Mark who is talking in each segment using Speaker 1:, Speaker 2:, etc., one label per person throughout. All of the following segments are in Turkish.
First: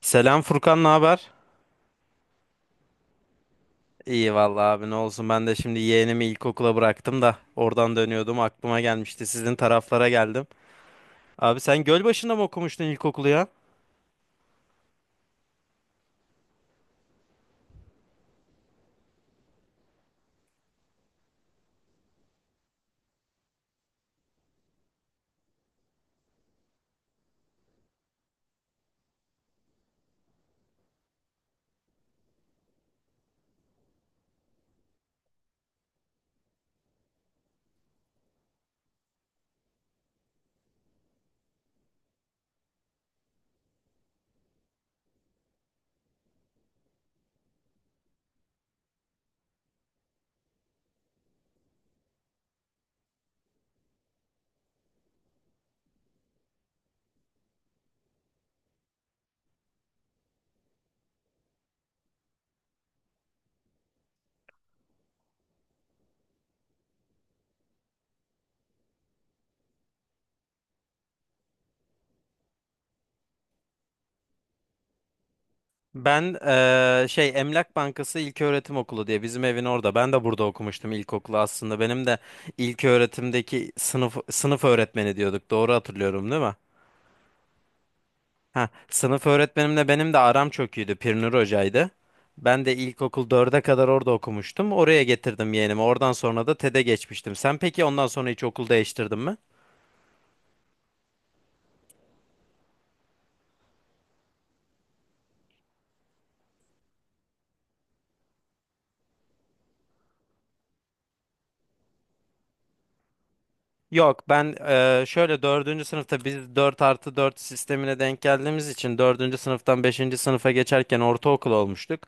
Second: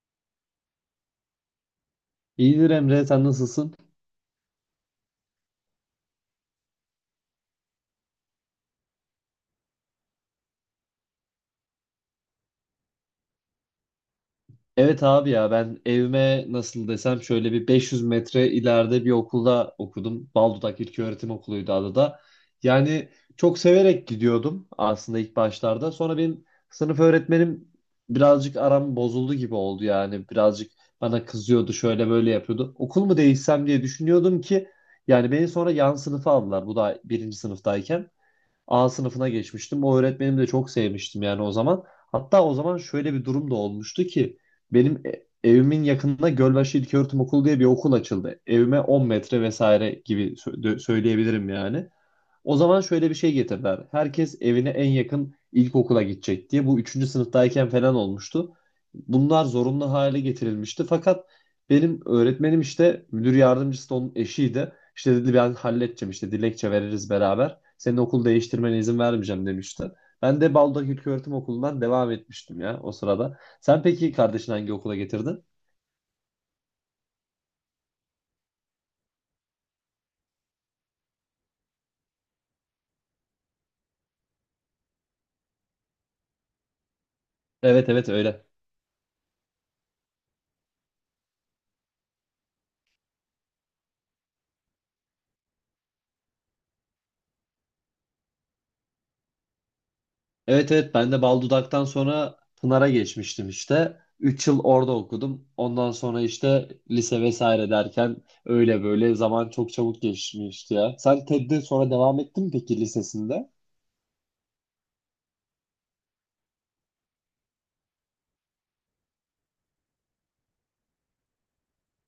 Speaker 1: Selam Furkan, ne haber?
Speaker 2: İyidir Emre, sen nasılsın?
Speaker 1: İyi vallahi abi ne olsun ben de şimdi yeğenimi ilkokula bıraktım da oradan dönüyordum aklıma gelmişti sizin taraflara geldim. Abi sen Gölbaşı'nda mı okumuştun ilkokulu ya?
Speaker 2: Evet abi ya ben evime nasıl desem şöyle bir 500 metre ileride bir okulda okudum. Baldudak İlköğretim Okulu'ydu adı da. Yani çok severek gidiyordum aslında ilk başlarda. Sonra benim sınıf öğretmenim birazcık aram bozuldu gibi oldu yani. Birazcık bana kızıyordu, şöyle böyle yapıyordu. Okul mu değişsem diye düşünüyordum ki yani beni sonra yan sınıfa aldılar. Bu da birinci sınıftayken. A sınıfına geçmiştim. O öğretmenimi de çok sevmiştim yani o zaman. Hatta o zaman şöyle bir durum da olmuştu ki benim evimin yakınında Gölbaşı İlköğretim Okulu diye bir okul açıldı. Evime 10 metre vesaire gibi söyleyebilirim yani. O zaman şöyle bir şey getirdiler. Herkes evine en yakın ilkokula gidecek diye. Bu üçüncü sınıftayken falan olmuştu. Bunlar zorunlu hale getirilmişti. Fakat benim öğretmenim işte müdür yardımcısı da onun eşiydi. İşte dedi ben halledeceğim işte dilekçe veririz beraber. Senin okul değiştirmene izin vermeyeceğim demişti. Ben de Baldak İlköğretim Okulu'ndan devam etmiştim ya o sırada. Sen peki kardeşini hangi okula getirdin?
Speaker 1: Ben şey Emlak Bankası İlköğretim Okulu diye bizim evin orada. Ben de burada okumuştum ilkokulu aslında. Benim de ilköğretimdeki sınıf öğretmeni diyorduk. Doğru hatırlıyorum değil mi?
Speaker 2: Evet evet öyle.
Speaker 1: Ha, sınıf öğretmenimle benim de aram çok iyiydi. Pirnur Hoca'ydı. Ben de ilkokul dörde kadar orada okumuştum. Oraya getirdim yeğenimi. Oradan sonra da TED'e geçmiştim. Sen peki ondan sonra hiç okul değiştirdin mi?
Speaker 2: Evet evet ben de bal dudaktan sonra Pınar'a geçmiştim işte. 3 yıl orada okudum. Ondan sonra işte lise vesaire derken öyle böyle zaman çok çabuk geçmişti ya. Sen TED'de sonra devam ettin mi peki lisesinde?
Speaker 1: Yok ben şöyle dördüncü sınıfta biz 4 artı 4 sistemine denk geldiğimiz için dördüncü sınıftan beşinci sınıfa geçerken ortaokul olmuştuk.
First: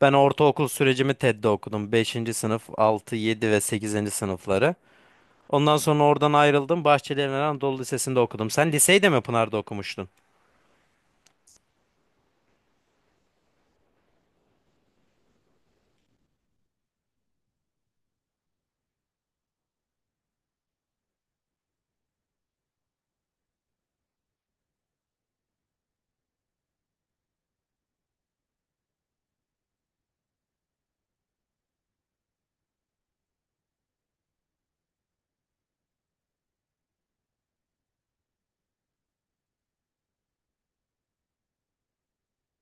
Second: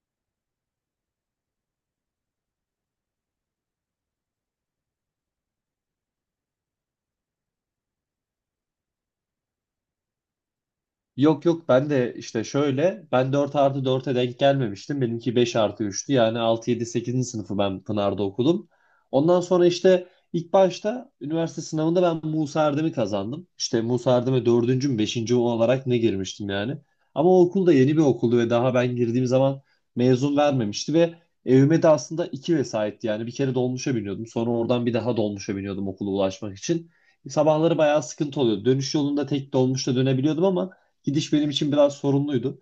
Speaker 1: Ben ortaokul sürecimi TED'de okudum. Beşinci sınıf, 6 7 ve sekizinci sınıfları. Ondan sonra oradan ayrıldım. Bahçeli Evren Anadolu Lisesi'nde okudum. Sen liseyi de mi Pınar'da okumuştun?
Speaker 2: Yok yok ben de işte şöyle ben 4 artı 4'e denk gelmemiştim. Benimki 5 artı 3'tü yani 6 7 8. sınıfı ben Pınar'da okudum. Ondan sonra işte ilk başta üniversite sınavında ben Musa Erdem'i kazandım. İşte Musa Erdem'e 4. mü 5. olarak ne girmiştim yani. Ama o okul da yeni bir okuldu ve daha ben girdiğim zaman mezun vermemişti ve evime de aslında iki vesayetti yani bir kere dolmuşa biniyordum. Sonra oradan bir daha dolmuşa biniyordum okula ulaşmak için. Sabahları bayağı sıkıntı oluyordu. Dönüş yolunda tek dolmuşla dönebiliyordum, ama gidiş benim için biraz sorunluydu.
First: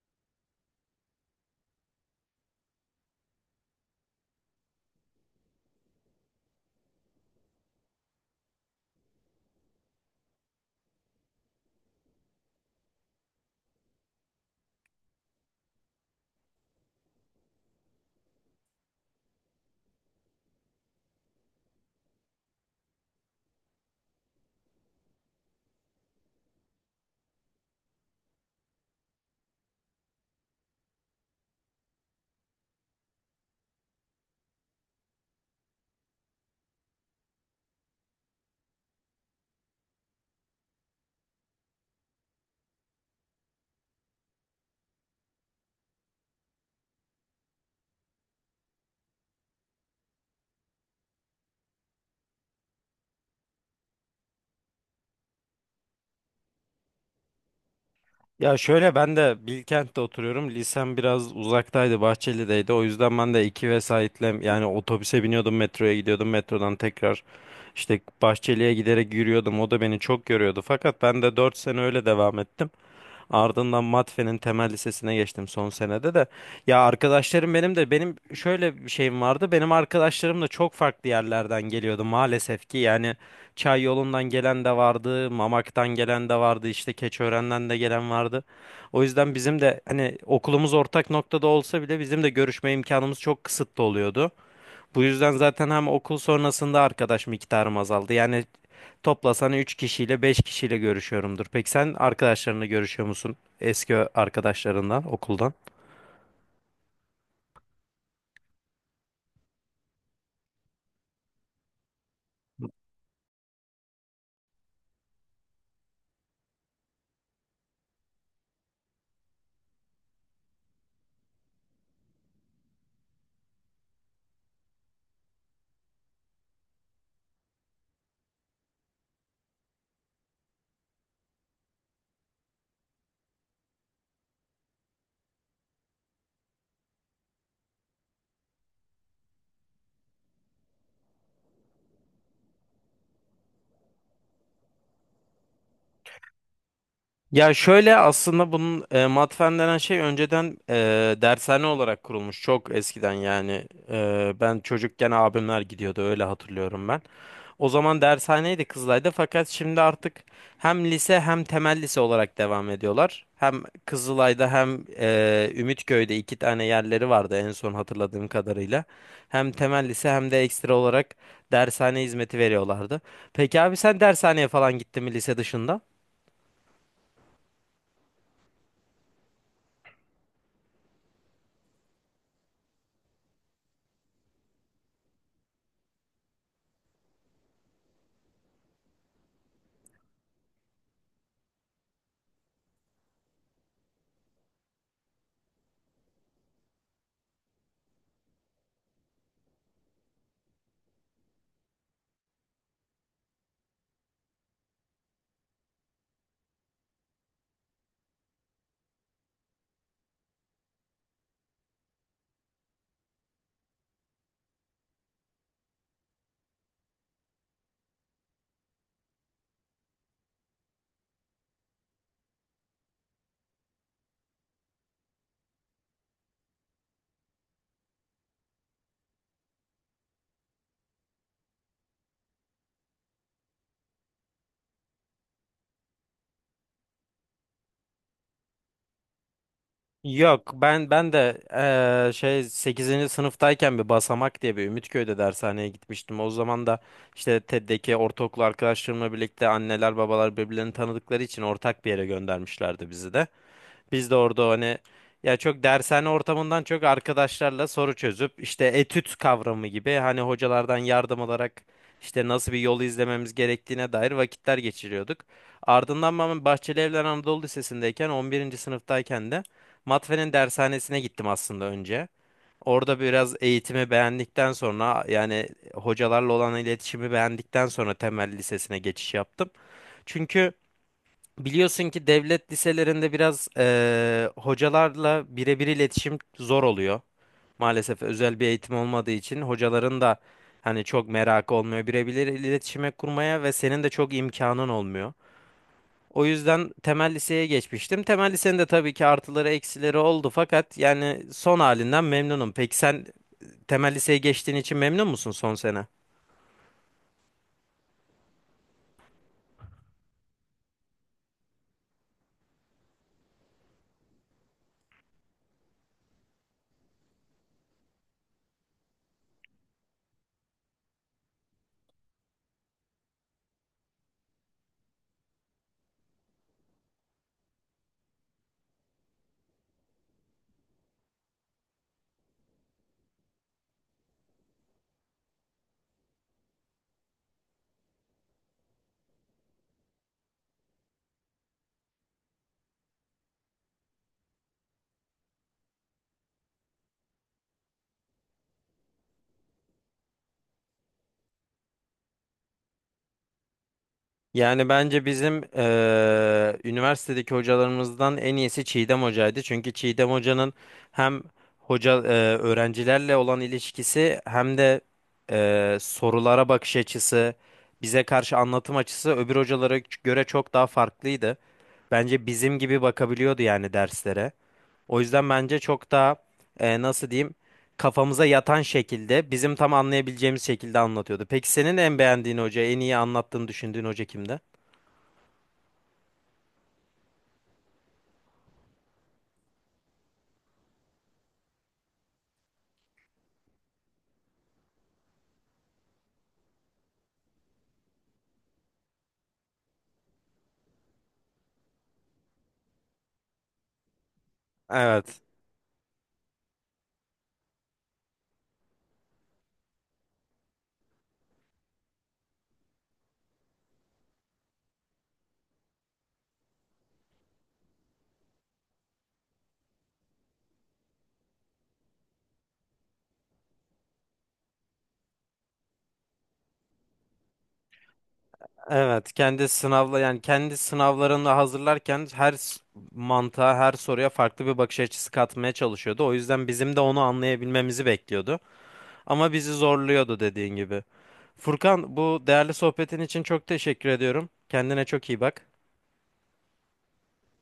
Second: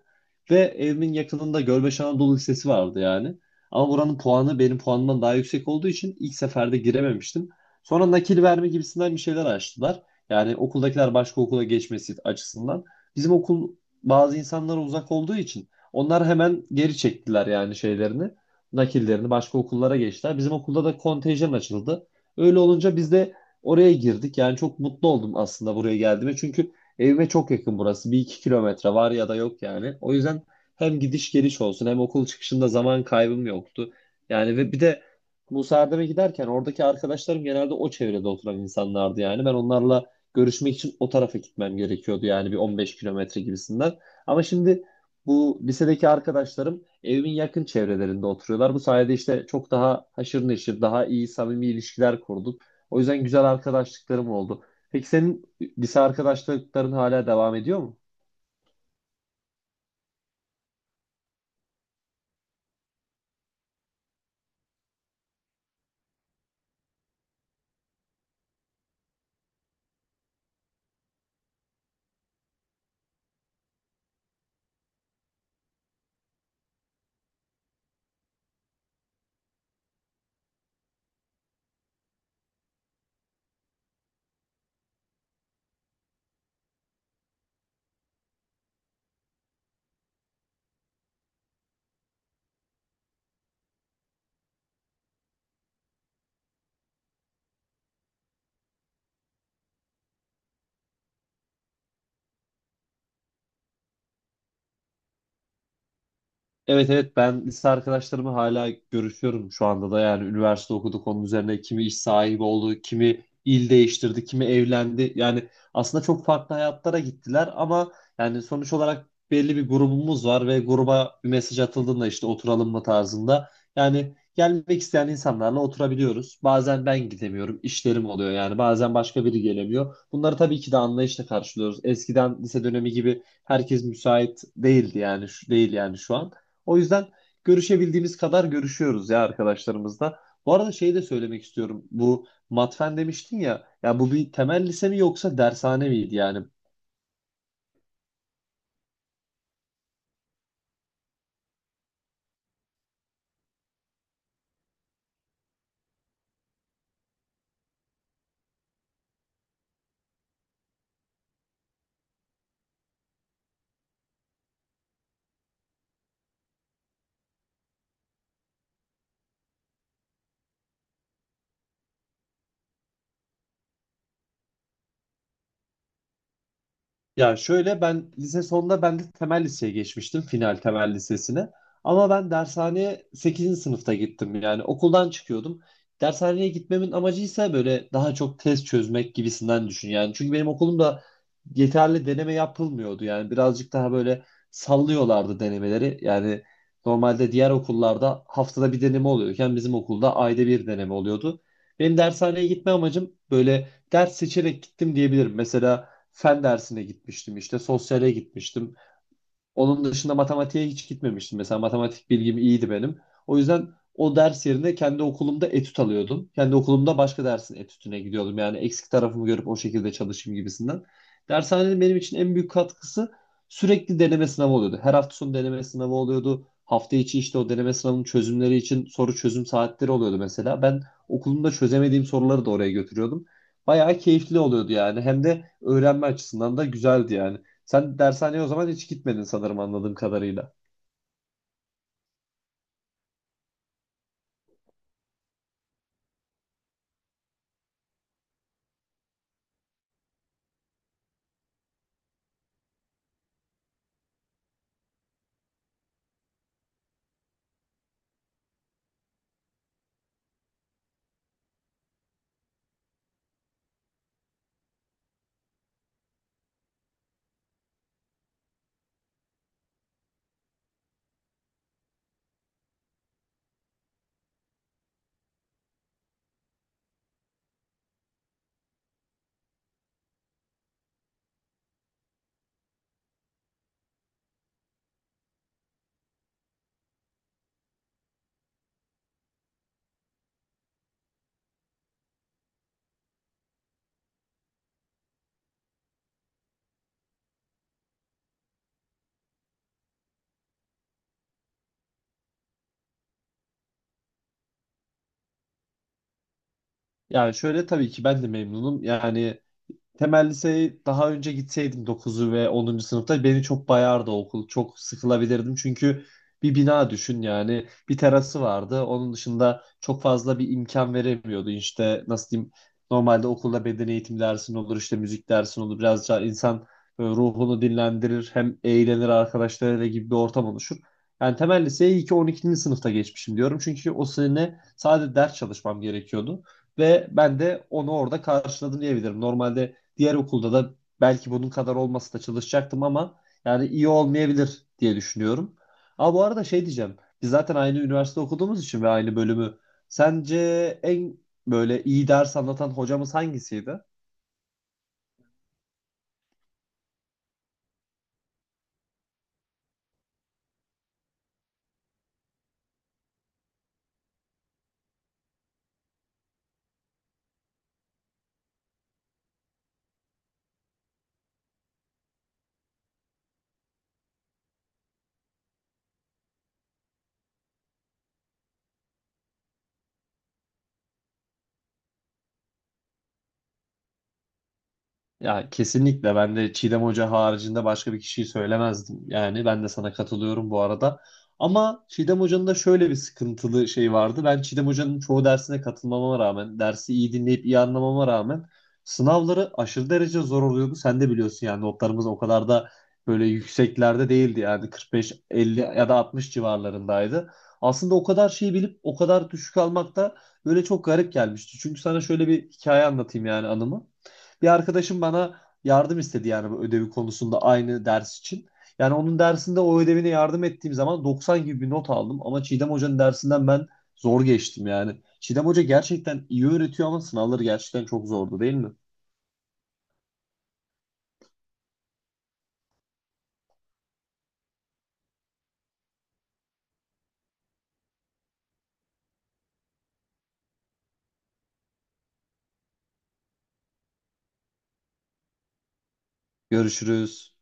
Speaker 2: Ve evimin yakınında Gölbaşı Anadolu Lisesi vardı yani. Ama buranın puanı benim puanımdan daha yüksek olduğu için ilk seferde girememiştim. Sonra nakil verme gibisinden bir şeyler açtılar. Yani okuldakiler başka okula geçmesi açısından. Bizim okul bazı insanlara uzak olduğu için onlar hemen geri çektiler yani şeylerini. Nakillerini başka okullara geçtiler. Bizim okulda da kontenjan açıldı. Öyle olunca biz de oraya girdik. Yani çok mutlu oldum aslında buraya geldiğime. Çünkü evime çok yakın burası. Bir iki kilometre var ya da yok yani. O yüzden hem gidiş geliş olsun hem okul çıkışında zaman kaybım yoktu. Yani ve bir de bu Serdem'e giderken oradaki arkadaşlarım genelde o çevrede oturan insanlardı yani. Ben onlarla görüşmek için o tarafa gitmem gerekiyordu yani bir 15 kilometre gibisinden. Ama şimdi bu lisedeki arkadaşlarım evimin yakın çevrelerinde oturuyorlar. Bu sayede işte çok daha haşır neşir, daha iyi samimi ilişkiler kurduk. O yüzden güzel arkadaşlıklarım oldu. Peki senin lise arkadaşlıkların hala devam ediyor mu?
Speaker 1: Ya şöyle ben de Bilkent'te oturuyorum. Lisem biraz uzaktaydı, Bahçeli'deydi. O yüzden ben de iki vesaitle yani otobüse biniyordum, metroya gidiyordum. Metrodan tekrar işte Bahçeli'ye giderek yürüyordum. O da beni çok yoruyordu. Fakat ben de 4 sene öyle devam ettim. Ardından Matfe'nin temel lisesine geçtim son senede de. Ya arkadaşlarım benim de benim şöyle bir şeyim vardı. Benim arkadaşlarım da çok farklı yerlerden geliyordu maalesef ki. Yani Çay yolundan gelen de vardı, Mamak'tan gelen de vardı, işte Keçiören'den de gelen vardı. O yüzden bizim de hani okulumuz ortak noktada olsa bile bizim de görüşme imkanımız çok kısıtlı oluyordu. Bu yüzden zaten hem okul sonrasında arkadaş miktarım azaldı. Yani toplasan 3 kişiyle 5 kişiyle görüşüyorumdur. Peki sen arkadaşlarını görüşüyor musun? Eski arkadaşlarından, okuldan?
Speaker 2: Evet evet ben lise arkadaşlarımı hala görüşüyorum şu anda da yani üniversite okuduk onun üzerine kimi iş sahibi oldu, kimi il değiştirdi, kimi evlendi. Yani aslında çok farklı hayatlara gittiler ama yani sonuç olarak belli bir grubumuz var ve gruba bir mesaj atıldığında işte oturalım mı tarzında. Yani gelmek isteyen insanlarla oturabiliyoruz. Bazen ben gidemiyorum, işlerim oluyor yani bazen başka biri gelemiyor. Bunları tabii ki de anlayışla karşılıyoruz. Eskiden lise dönemi gibi herkes müsait değildi yani şu değil yani şu an. O yüzden görüşebildiğimiz kadar görüşüyoruz ya arkadaşlarımızla. Bu arada şeyi de söylemek istiyorum. Bu matfen demiştin ya. Ya bu bir temel lise mi yoksa dershane miydi yani?
Speaker 1: Ya şöyle aslında bunun matfen denen şey önceden dershane olarak kurulmuş çok eskiden yani ben çocukken abimler gidiyordu öyle hatırlıyorum ben. O zaman dershaneydi Kızılay'da fakat şimdi artık hem lise hem temel lise olarak devam ediyorlar. Hem Kızılay'da hem Ümitköy'de iki tane yerleri vardı en son hatırladığım kadarıyla. Hem temel lise hem de ekstra olarak dershane hizmeti veriyorlardı. Peki abi sen dershaneye falan gittin mi lise dışında?
Speaker 2: Ya şöyle ben lise sonunda ben de temel liseye geçmiştim. Final temel lisesine. Ama ben dershaneye sekizinci sınıfta gittim. Yani okuldan çıkıyordum. Dershaneye gitmemin amacı ise böyle daha çok test çözmek gibisinden düşün. Yani çünkü benim okulumda yeterli deneme yapılmıyordu. Yani birazcık daha böyle sallıyorlardı denemeleri. Yani normalde diğer okullarda haftada bir deneme oluyorken bizim okulda ayda bir deneme oluyordu. Benim dershaneye gitme amacım böyle ders seçerek gittim diyebilirim. Mesela fen dersine gitmiştim işte sosyale gitmiştim. Onun dışında matematiğe hiç gitmemiştim. Mesela matematik bilgim iyiydi benim. O yüzden o ders yerine kendi okulumda etüt alıyordum. Kendi okulumda başka dersin etütüne gidiyordum. Yani eksik tarafımı görüp o şekilde çalışayım gibisinden. Dershanenin benim için en büyük katkısı sürekli deneme sınavı oluyordu. Her hafta sonu deneme sınavı oluyordu. Hafta içi işte o deneme sınavının çözümleri için soru çözüm saatleri oluyordu mesela. Ben okulumda çözemediğim soruları da oraya götürüyordum. Bayağı keyifli oluyordu yani. Hem de öğrenme açısından da güzeldi yani. Sen dershaneye o zaman hiç gitmedin sanırım anladığım
Speaker 1: Yok
Speaker 2: kadarıyla.
Speaker 1: ben de şey sekizinci sınıftayken bir Basamak diye bir Ümitköy'de dershaneye gitmiştim. O zaman da işte TED'deki ortaokul arkadaşlarımla birlikte anneler babalar birbirlerini tanıdıkları için ortak bir yere göndermişlerdi bizi de. Biz de orada hani ya çok dershane ortamından çok arkadaşlarla soru çözüp işte etüt kavramı gibi hani hocalardan yardım alarak işte nasıl bir yolu izlememiz gerektiğine dair vakitler geçiriyorduk. Ardından ben Bahçeli Evler Anadolu Lisesi'ndeyken 11. sınıftayken de Matfe'nin dershanesine gittim aslında önce. Orada biraz eğitimi beğendikten sonra yani hocalarla olan iletişimi beğendikten sonra temel lisesine geçiş yaptım. Çünkü biliyorsun ki devlet liselerinde biraz hocalarla birebir iletişim zor oluyor. Maalesef özel bir eğitim olmadığı için hocaların da hani çok merakı olmuyor birebir iletişime kurmaya ve senin de çok imkanın olmuyor. O yüzden temel liseye geçmiştim. Temel lisenin de tabii ki artıları eksileri oldu fakat yani son halinden memnunum. Peki sen temel liseye geçtiğin için memnun musun son sene?
Speaker 2: Yani şöyle tabii ki ben de memnunum. Yani temel liseye daha önce gitseydim 9'u ve 10. sınıfta beni çok bayardı okul. Çok sıkılabilirdim çünkü bir bina düşün yani bir terası vardı. Onun dışında çok fazla bir imkan veremiyordu. İşte nasıl diyeyim normalde okulda beden eğitim dersin olur işte müzik dersin olur. Biraz daha insan böyle ruhunu dinlendirir hem eğlenir arkadaşlarıyla gibi bir ortam oluşur. Yani temel liseye iyi ki 12. sınıfta geçmişim diyorum. Çünkü o sene sadece ders çalışmam gerekiyordu. Ve ben de onu orada karşıladım diyebilirim. Normalde diğer okulda da belki bunun kadar olmasa da çalışacaktım ama yani iyi olmayabilir diye düşünüyorum. Ama bu arada şey diyeceğim. Biz zaten aynı üniversite okuduğumuz için ve aynı bölümü. Sence en böyle iyi ders anlatan hocamız hangisiydi?
Speaker 1: Yani bence bizim üniversitedeki hocalarımızdan en iyisi Çiğdem Hoca'ydı. Çünkü Çiğdem Hoca'nın hem hoca öğrencilerle olan ilişkisi hem de sorulara bakış açısı, bize karşı anlatım açısı öbür hocalara göre çok daha farklıydı. Bence bizim gibi bakabiliyordu yani derslere. O yüzden bence çok daha nasıl diyeyim kafamıza yatan şekilde bizim tam anlayabileceğimiz şekilde anlatıyordu. Peki senin en beğendiğin hoca, en iyi anlattığını düşündüğün hoca kimdi?
Speaker 2: Ya kesinlikle ben de Çiğdem Hoca haricinde başka bir kişiyi söylemezdim. Yani ben de sana katılıyorum bu arada. Ama Çiğdem Hoca'nın da şöyle bir sıkıntılı şey vardı. Ben Çiğdem Hoca'nın çoğu dersine katılmama rağmen, dersi iyi dinleyip iyi anlamama rağmen sınavları aşırı derece zor oluyordu. Sen de biliyorsun yani notlarımız o kadar da böyle yükseklerde değildi. Yani 45,
Speaker 1: Evet.
Speaker 2: 50 ya da 60 civarlarındaydı. Aslında o kadar şeyi bilip o kadar düşük almak da böyle çok garip gelmişti. Çünkü sana şöyle bir hikaye anlatayım yani anımı. Bir arkadaşım bana yardım istedi yani bu ödevi konusunda aynı ders için. Yani onun dersinde o ödevine yardım ettiğim zaman 90 gibi bir not aldım. Ama Çiğdem Hoca'nın dersinden ben zor geçtim yani. Çiğdem Hoca gerçekten iyi öğretiyor ama sınavları gerçekten çok zordu değil mi?
Speaker 1: Evet. Kendi sınavla yani kendi sınavlarını hazırlarken mantığa, her soruya farklı bir bakış açısı katmaya çalışıyordu. O yüzden bizim de onu anlayabilmemizi bekliyordu. Ama bizi zorluyordu dediğin gibi. Furkan, bu değerli sohbetin için çok teşekkür ediyorum. Kendine çok iyi bak.
Speaker 2: Görüşürüz.